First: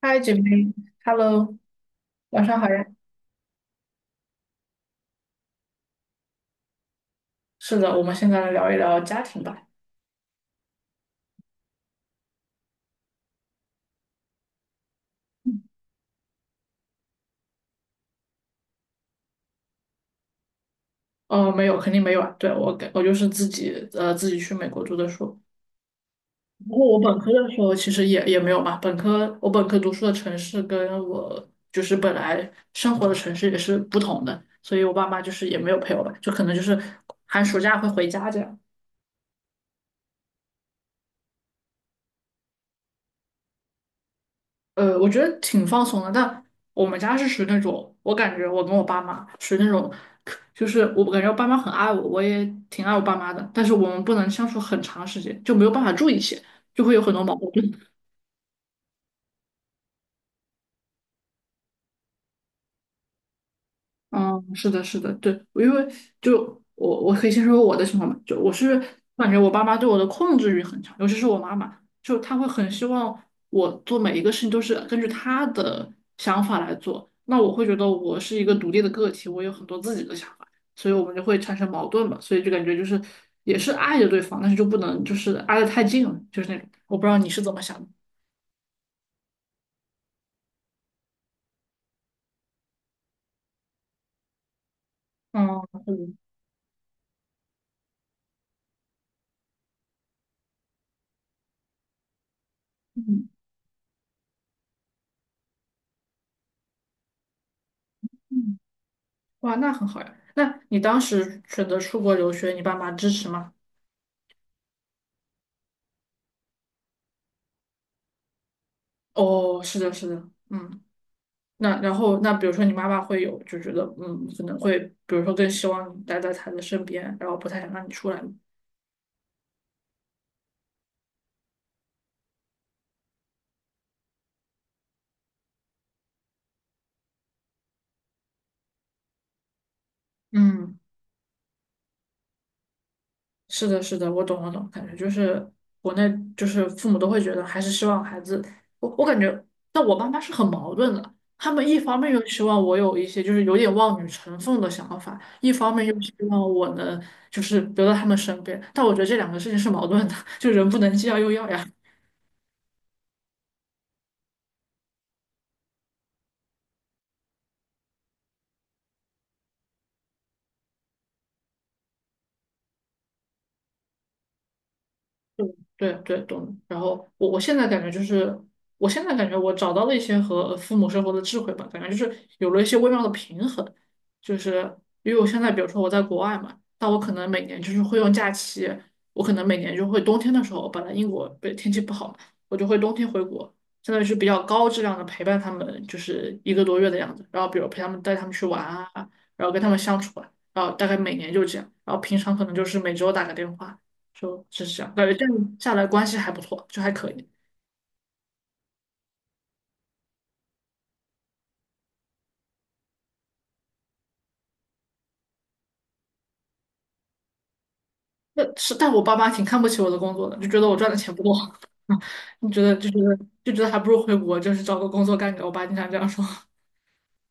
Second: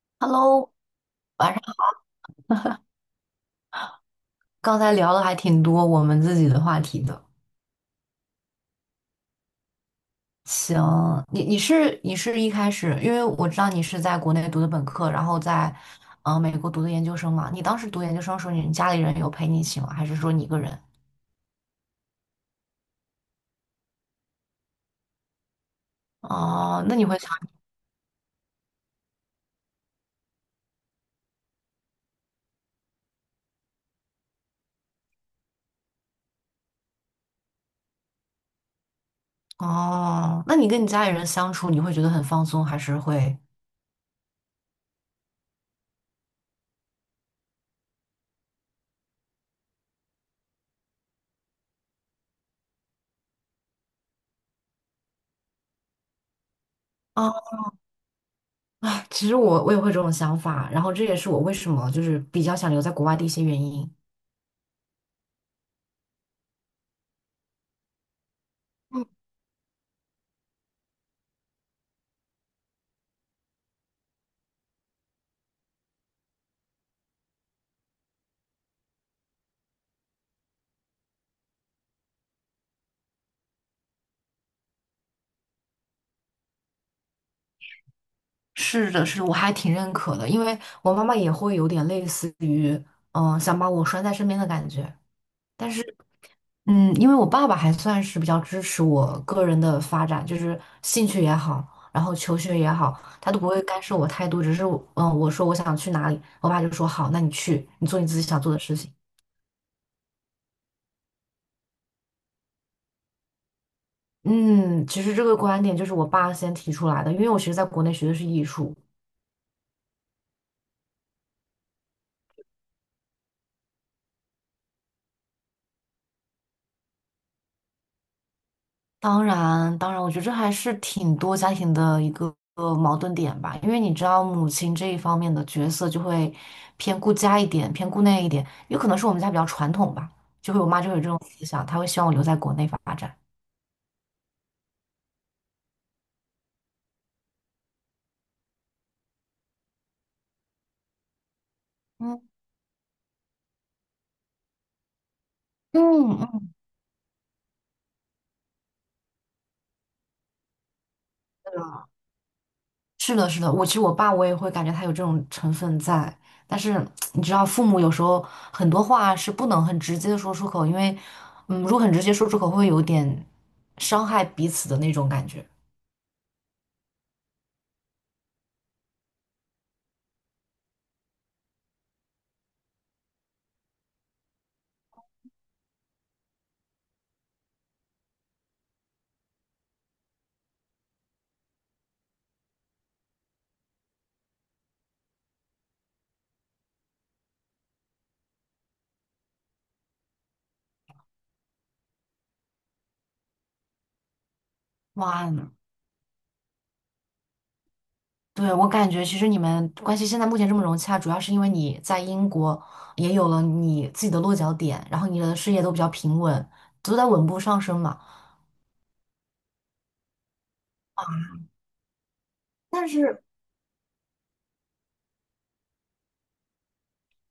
嗨，姐 Hello，妹晚，Hello，上晚上好呀。刚才聊的还挺多我们自己的话题的。是的，我们现在来聊一聊家庭吧。行，你是一开始，因为我知道你是在国内读的本科，然后在美国读的研究生嘛。你当时读研究生的时候，你家里人有陪你一起吗？还是说你一个人？没有，肯定没有啊。对，我就是自己去美国读的书。不哦，过那我你本会想，科的时候其实也没有嘛。本科读书的城市跟我就是本来生活的城市也是不同的，所以我爸妈就是也没有陪我吧，就可能就是寒暑假会回家这样。哦，那你跟你家里人相处，你会觉得很放松，还是会？我觉得挺放松的，但我们家是属于那种，我感觉我跟我爸妈属于那种，就是我感觉我爸妈很爱我，我也挺爱我爸妈的，但是我们不能相处很长时间，就没有办法住一起，就会有很多啊，矛盾。其实我也会这种想法，然后这也是我为什么就是比较想留在国外的一些原因。嗯，是的，是的，对，因为就我可以先说我的情况吧，就我是感觉我爸妈对我的控制欲很强，尤其是我妈妈，就她会很希望我做每一个事情都是根据她的想法来做，那我会觉得我是一个独立的个体，我有很多自己的想法，所以我们就会产生矛盾嘛，所以就感觉就是也是爱着对方，但是就不能就是挨得太近了，就是那种，我不知道你是怎么想的。是的，是的我还挺认可的，因为我妈妈也会有点类似于，想把我拴在身边的感觉。嗯，但是，是的嗯，因为我爸爸还算是比较支持我个人的发展，就是兴趣也好，然后求学也好，嗯。他都不会干涉我太多，只是我嗯，我说我想去哪里，我爸就说好，那你去，你做你自己想做嗯。的事情。哇，那很好呀。那你当时选择出国留学，你爸妈支持吗？嗯，其实这个观点就是我爸先提出来的，因为我其实在国内学的是艺术。哦，是的，是的，嗯。那然后，那比如说你妈妈会有就觉得，可能会，比如说更希望你待在她的身边，然后不太想让你出来。当然，当然，我觉得这还是挺多家庭的一个矛盾点吧，因为你知道母亲这一方面的角色就会偏顾家一点，偏顾那一点，有可能是我们家比较传统吧，我嗯。妈就会有这种思想，她会希望我留在国内发展。是的，是的，我懂，我懂，感觉就是国内就是父母都会觉得还是希望孩子，我感觉，但我爸妈是很矛盾的，他们一方面嗯，又希望我有一些就是有点望女成凤的想法，一方面又希嗯望嗯，我能就是留在他们身边，但我觉得这两个事情是矛盾的，就人不能既要又要呀。是的，是的，我其实我爸我也会感觉他有这种成分在，但是你知道，父母有时候很多话是不能很直接的说出口，因为嗯，如果很直接说出口，会有点伤害彼此的那种感对觉。对对，懂。然后我现在感觉就是，我现在感觉我找到了一些和父母生活的智慧吧，感觉就是有了一些微妙的平衡。就是因为我现在，比如说我在国外嘛，但我可能每年就是会用假期，我可能每年就会冬天的时候，本来英国对天气不好嘛，我就会冬天回国，相当于是比较高质量的陪伴他们，就是一个多月的样子。然后比如陪他们带他们去玩啊，然后跟他们相处啊，然后大概每年就这样。然后平常可能就是每周打个电话。就是这样，感觉这哇，样下来关系还不错，就还可以。对，我感觉其实你们关系现在目前这么融洽，主要是因为你在英国也有了你自己的落脚点，然后你的事业都比较平稳，都在稳步上升嘛。那是，但我爸妈挺看不起我的工作的，就觉得我赚的钱不够，你觉得但是，还不如回国，就是找个工作干干。我爸经常这样说。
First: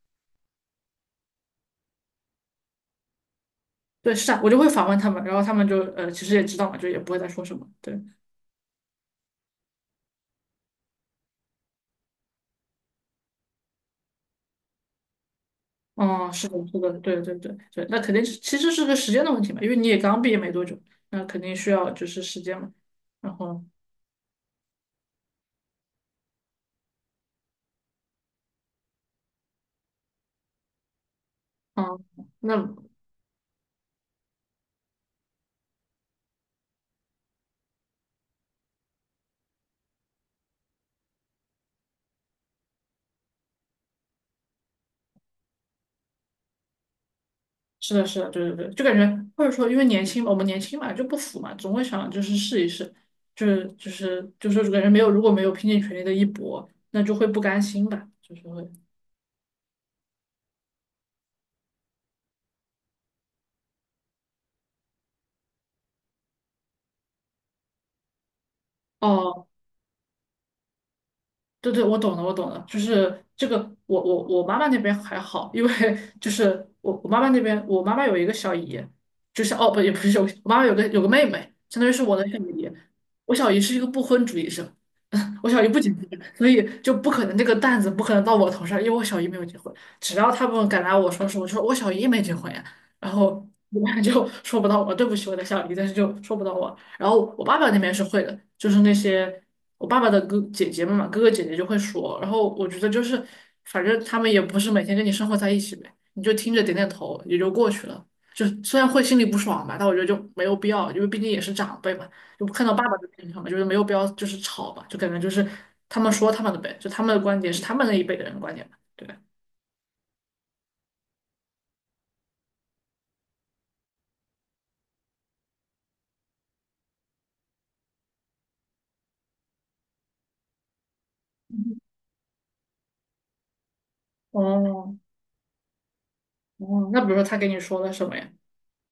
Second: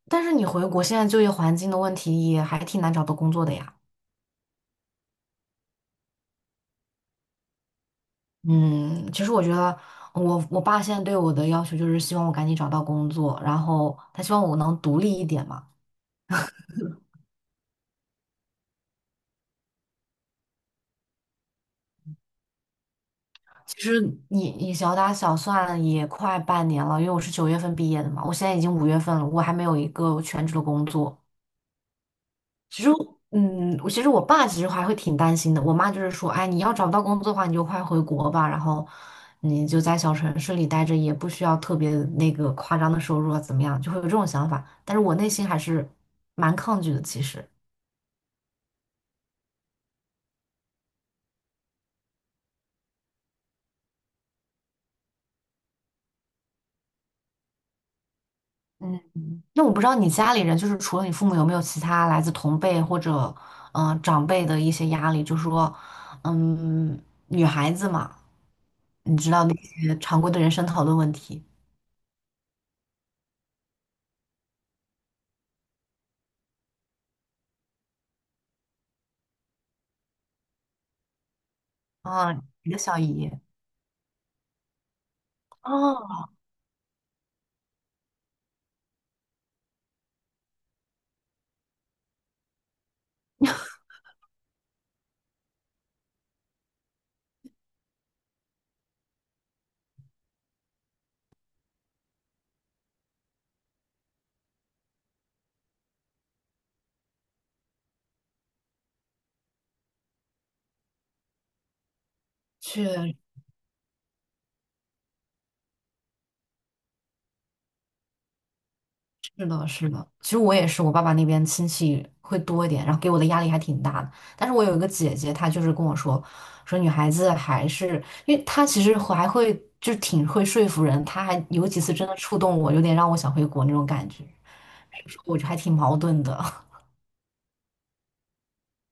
但是你回国现在就业环境的问题也还挺难找到工作的呀。对，是啊，我就会反问他们，然后他们就其实也知道嘛，就也不会再说什么。对，嗯，其实我觉得我爸现在对我的要求就是希望我赶紧找到工作，然后他希望我能独立一点嘛。嗯，是的，是的，对对对对，那肯定是其实是个时间的问题嘛，因为你也刚毕业没多久，那肯定需要就是时间嘛。然后，其实你小打小算也快半年了，因为我是九月份毕业的嘛，我现在已经五月份了，我还没有一个全职的工作。嗯，那其实嗯，我爸其实还会挺担心的。我妈就是说，哎，你要找不到工作的话，你就快回国吧，然后你就在小城市里待着，也不需要特别那个夸张的收入啊，怎么样，就会有这种想法。但是我内心还是蛮抗拒的，其实。是的，是的，对对对，就感觉或者说，因为年轻嘛，我们年轻嘛，就不服嘛，总会想就是试一试，就是感觉没有，如果没有拼尽全力的一搏，那就会不甘心吧，就是会。嗯。那我不知道你家里人，就是除了你父母，有没有其他来自同辈或者长辈的一些压力？就说，嗯，女孩子嘛，你知道哦，那些常规的人生讨论问题对对，我懂了，我懂了，就是这个，我妈妈那边还好，因为就是我妈妈那边，我妈妈有一个小姨，就是哦不也不是有，我妈妈有个妹妹，相当于是我的啊，小姨，你的小姨。我小姨是一个不婚主义者，我小姨不结婚，啊，所以就不可能那个担子不可能到我头上，因为我小姨没有结婚，只要他们敢拿我说事，我就说我小姨没结婚呀，然后我妈就说不到我，对不起我的小姨，但是就说不到我，然后我爸爸那边是会的，就是那些。我爸爸的哥姐姐们嘛，哥哥姐姐就会说，然后我觉得就是，反正他们也不是每天跟你生活在一起呗，你就听着点点头也就过去了。就虽然会心里不爽吧，但我觉得就没有必要，因为毕竟也是长辈嘛，就看到爸爸的去。立场嘛，就是没有必要就是吵吧，就感觉就是他们说他们的呗，就他们的观点是他们那一辈的人的观点嘛，对吧？是的，是的。其实我也是，我爸爸那边亲戚会多一点，然后给我的压力还挺大的。但是我有一个姐姐，她就是跟我说，说女孩子还是，因为她其实还会挺会说服人，她还有几次真的触动我，有点让我想回国那种感觉。哦，我就还挺矛盾的。哦，那比如说他给你说了什么呀？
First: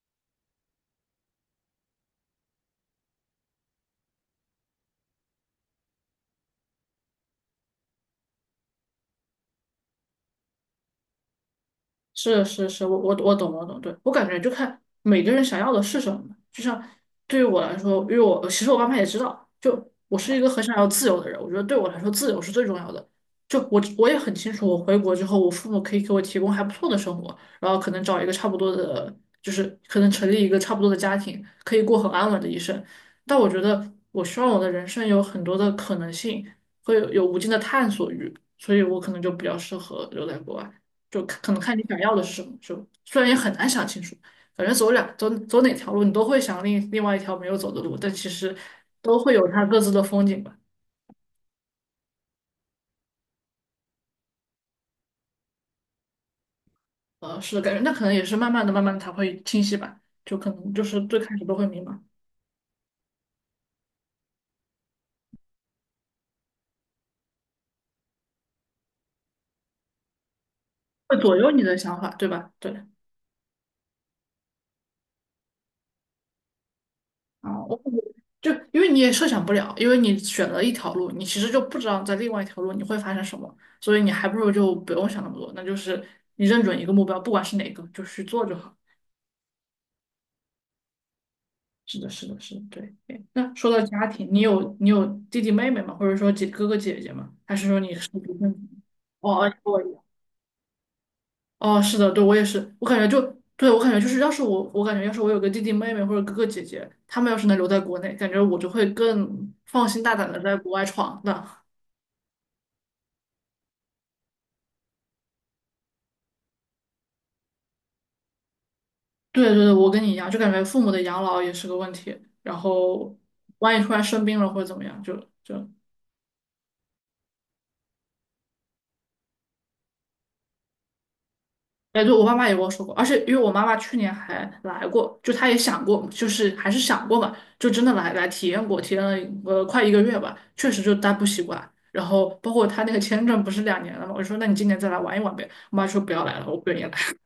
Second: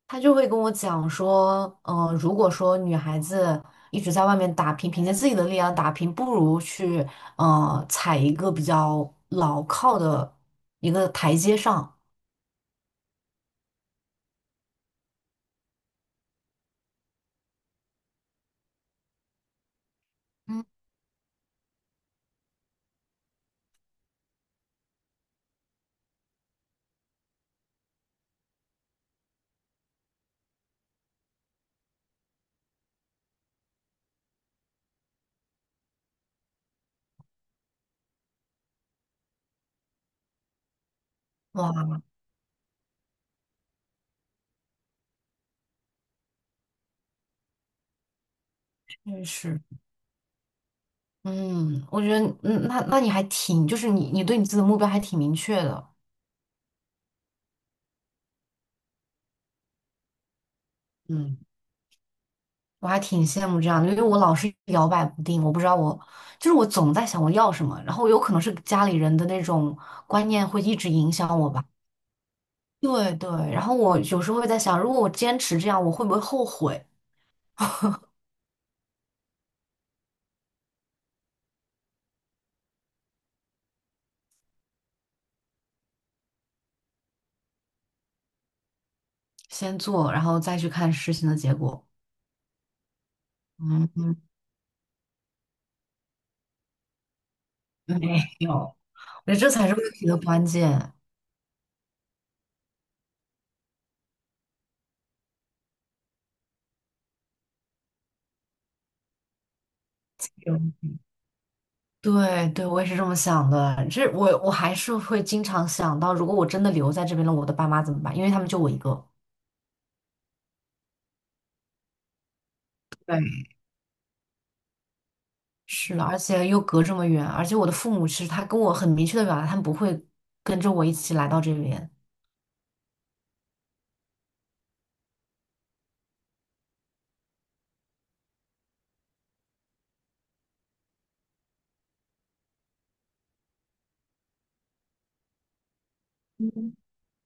她就会跟我讲说，如果说女孩子一直在外面打拼，凭借自己的力量打拼，不如去，踩一个比较牢靠的一个台阶上。是是是，我懂，对，我感觉就看每个人想要的是什么就像对于我来说，因为我其实我爸妈也知道，就我是一个很想要自由的人，我觉得对我来说自由是最重要的。就我也很清楚，我回国之后，我父母可以给我提供还不错的生活，然后可能找一个差不多的，就是可能成立一个差不多的家庭，可以过很安稳的一生。但我觉得我希望我的人生有很多的可能性，会有无尽的探索欲，所以我可能就比较适合留在国外。就看可能看你哇，想要的是什么，就虽然也很难想清楚，反正走两走走哪条路，你都会想另外一条没有走的路，但其实都确会有实，它各自的风景吧。嗯，我觉得，嗯，那你还挺，就是你对你自己的目标还挺明确的，是的，感觉那可能也是慢慢的、慢慢的才会清晰吧，就可能就是最开嗯，始都会迷茫，我还挺羡慕这样的，因为我老是摇摆不定，我不知道我，就是我总在想我要什么，然后有可能是家里人的那种观念会一直影会左响右我你吧，的想法，对吧？对。对对，然后我有时候会在想，如果我坚持这样，我会不会后悔？啊，我感觉就因为你也设想不了，因为你选了一条路，你其实就不知道在另外一条路你会发生什么，所以你还不如就不用想那么多，那就是你认准一个目标，不管是哪个，就去做就好。先做，然后再去看事情的结果。是的，是的，是的，对对那说到家嗯，庭，你有弟弟妹妹吗？或者说哥哥姐姐吗？还是没独生有，子？我觉得哦，这才跟是我问一样题的关键。哦，是的，对，我也是，我感觉就对我感觉就是，要是我感觉要是我有个弟弟妹妹或者哥哥姐姐，他们要是能留在国内，感觉我就会更放心大胆的在国外闯荡。对对，我也是这么想的。这我还是会经常想到，如果我真的留在这边了，我的爸妈怎么办？因为他们就我一个。对对对，我跟你一样，就感觉父母的养老也是个问题，然后对，万一突然生病了或者怎么样，就是的，而且又隔这么远，而且我的父母其实他跟我很明确的表达，他们不会跟着我一起来到这边。哎，对，我妈妈也跟我说过，而且因为我妈妈去年还来过，就她也想过，就是还是想过嘛，就真的来体验过，体验了快一个月吧，确实就待不习惯。然后包括她那个签证不是2年了嘛，我就说那你今年再来玩一玩呗，我妈说不要来了，我不嗯，愿意来。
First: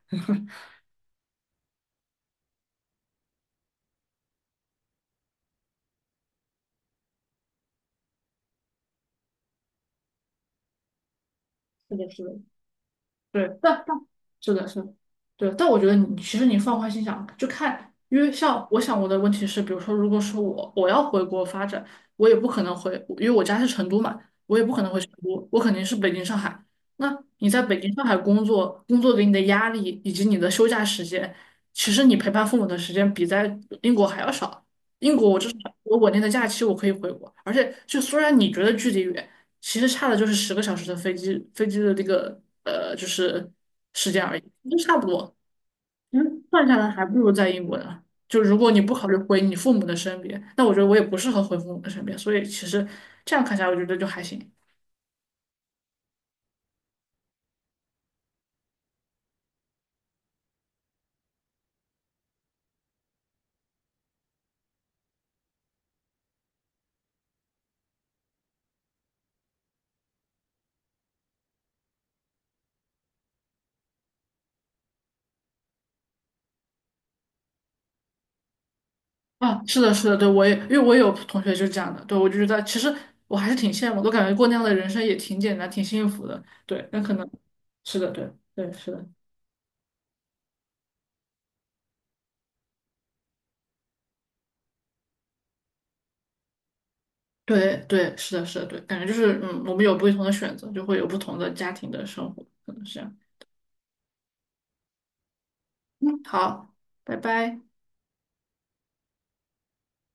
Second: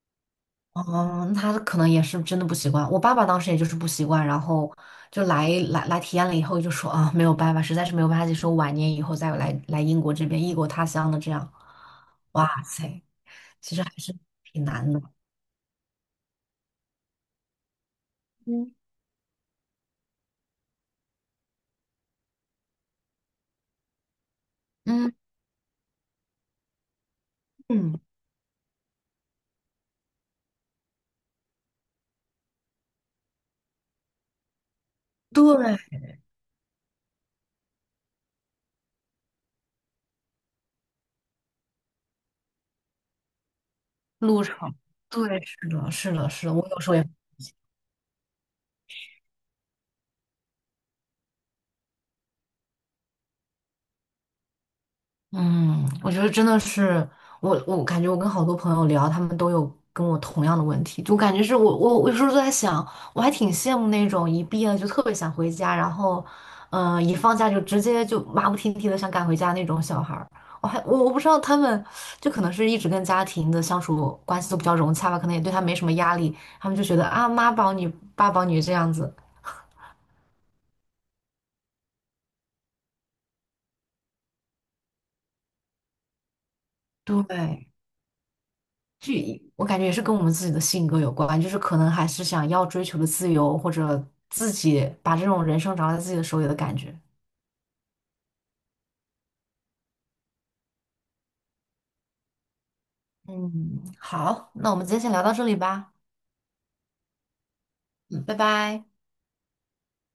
嗯，他可能也是真的不习惯。我爸爸当时也就是不习惯，然后就来体验了以后就说啊，没有办法，实在是没有办法接受，晚年以后再来英国这边异国他乡的这样。是的，是的，哇塞，对，其实但还但是是挺的是的，难的。对，但我觉得你其实你放宽心想，就看，因为像嗯，我想我的问题是，比如说，如果说我要回国发展，我也不可能回，因为我家是成都嘛，我也不可能回成嗯。都，我肯定是北京、上海。那你在北京、嗯，上海工作，工作给你的压力以及你的休假时间，其实你陪伴父母的时间比在英国还要少。英国我至少对，我稳定的假期，我可以回国，而且就虽然你觉得距离远。其实差的就是10个小时的飞机的那个就是时间而已，路程，都差不多。对，是的，是其实的，是的，算我下有来时候也，还不如在英国呢。就如果你不考虑回你父母的身边，那我觉得我也不适合回父母的身边，所以其实这样看下来，我觉得就还行。嗯，我觉得真的是，我感觉我跟好多朋友聊，他们都有跟我同样的问题，就感觉是我有时候都在想，我还挺羡慕那种一毕业就特别想回家，然后，一放假就直接就马不停蹄的想赶回家那种小孩儿。我还我我不知道他们，就可能是一直跟家庭的相处关系都比较融洽吧，可能也对他没什么压力，他们就觉得啊妈宝女爸宝女这样子，啊，是的，是的，对，我也因为我也有同学就是这样的，对，我就觉得其实我还是挺羡慕，我感觉过那样的人生也挺简单，挺幸福的。对，那可能对。是的，对，对，是的。这我感觉也是跟我们自己的性格有关，就是可能还是想要追求的自由，或者自己把这种人生掌握在自己的手里的感觉。对对，是的，是的，对，感觉就是我们有不同的选择，就会有不同的家庭的生活，可能是这样。嗯，好，那我们今天先聊到这里吧，嗯，好，拜拜。嗯，拜拜。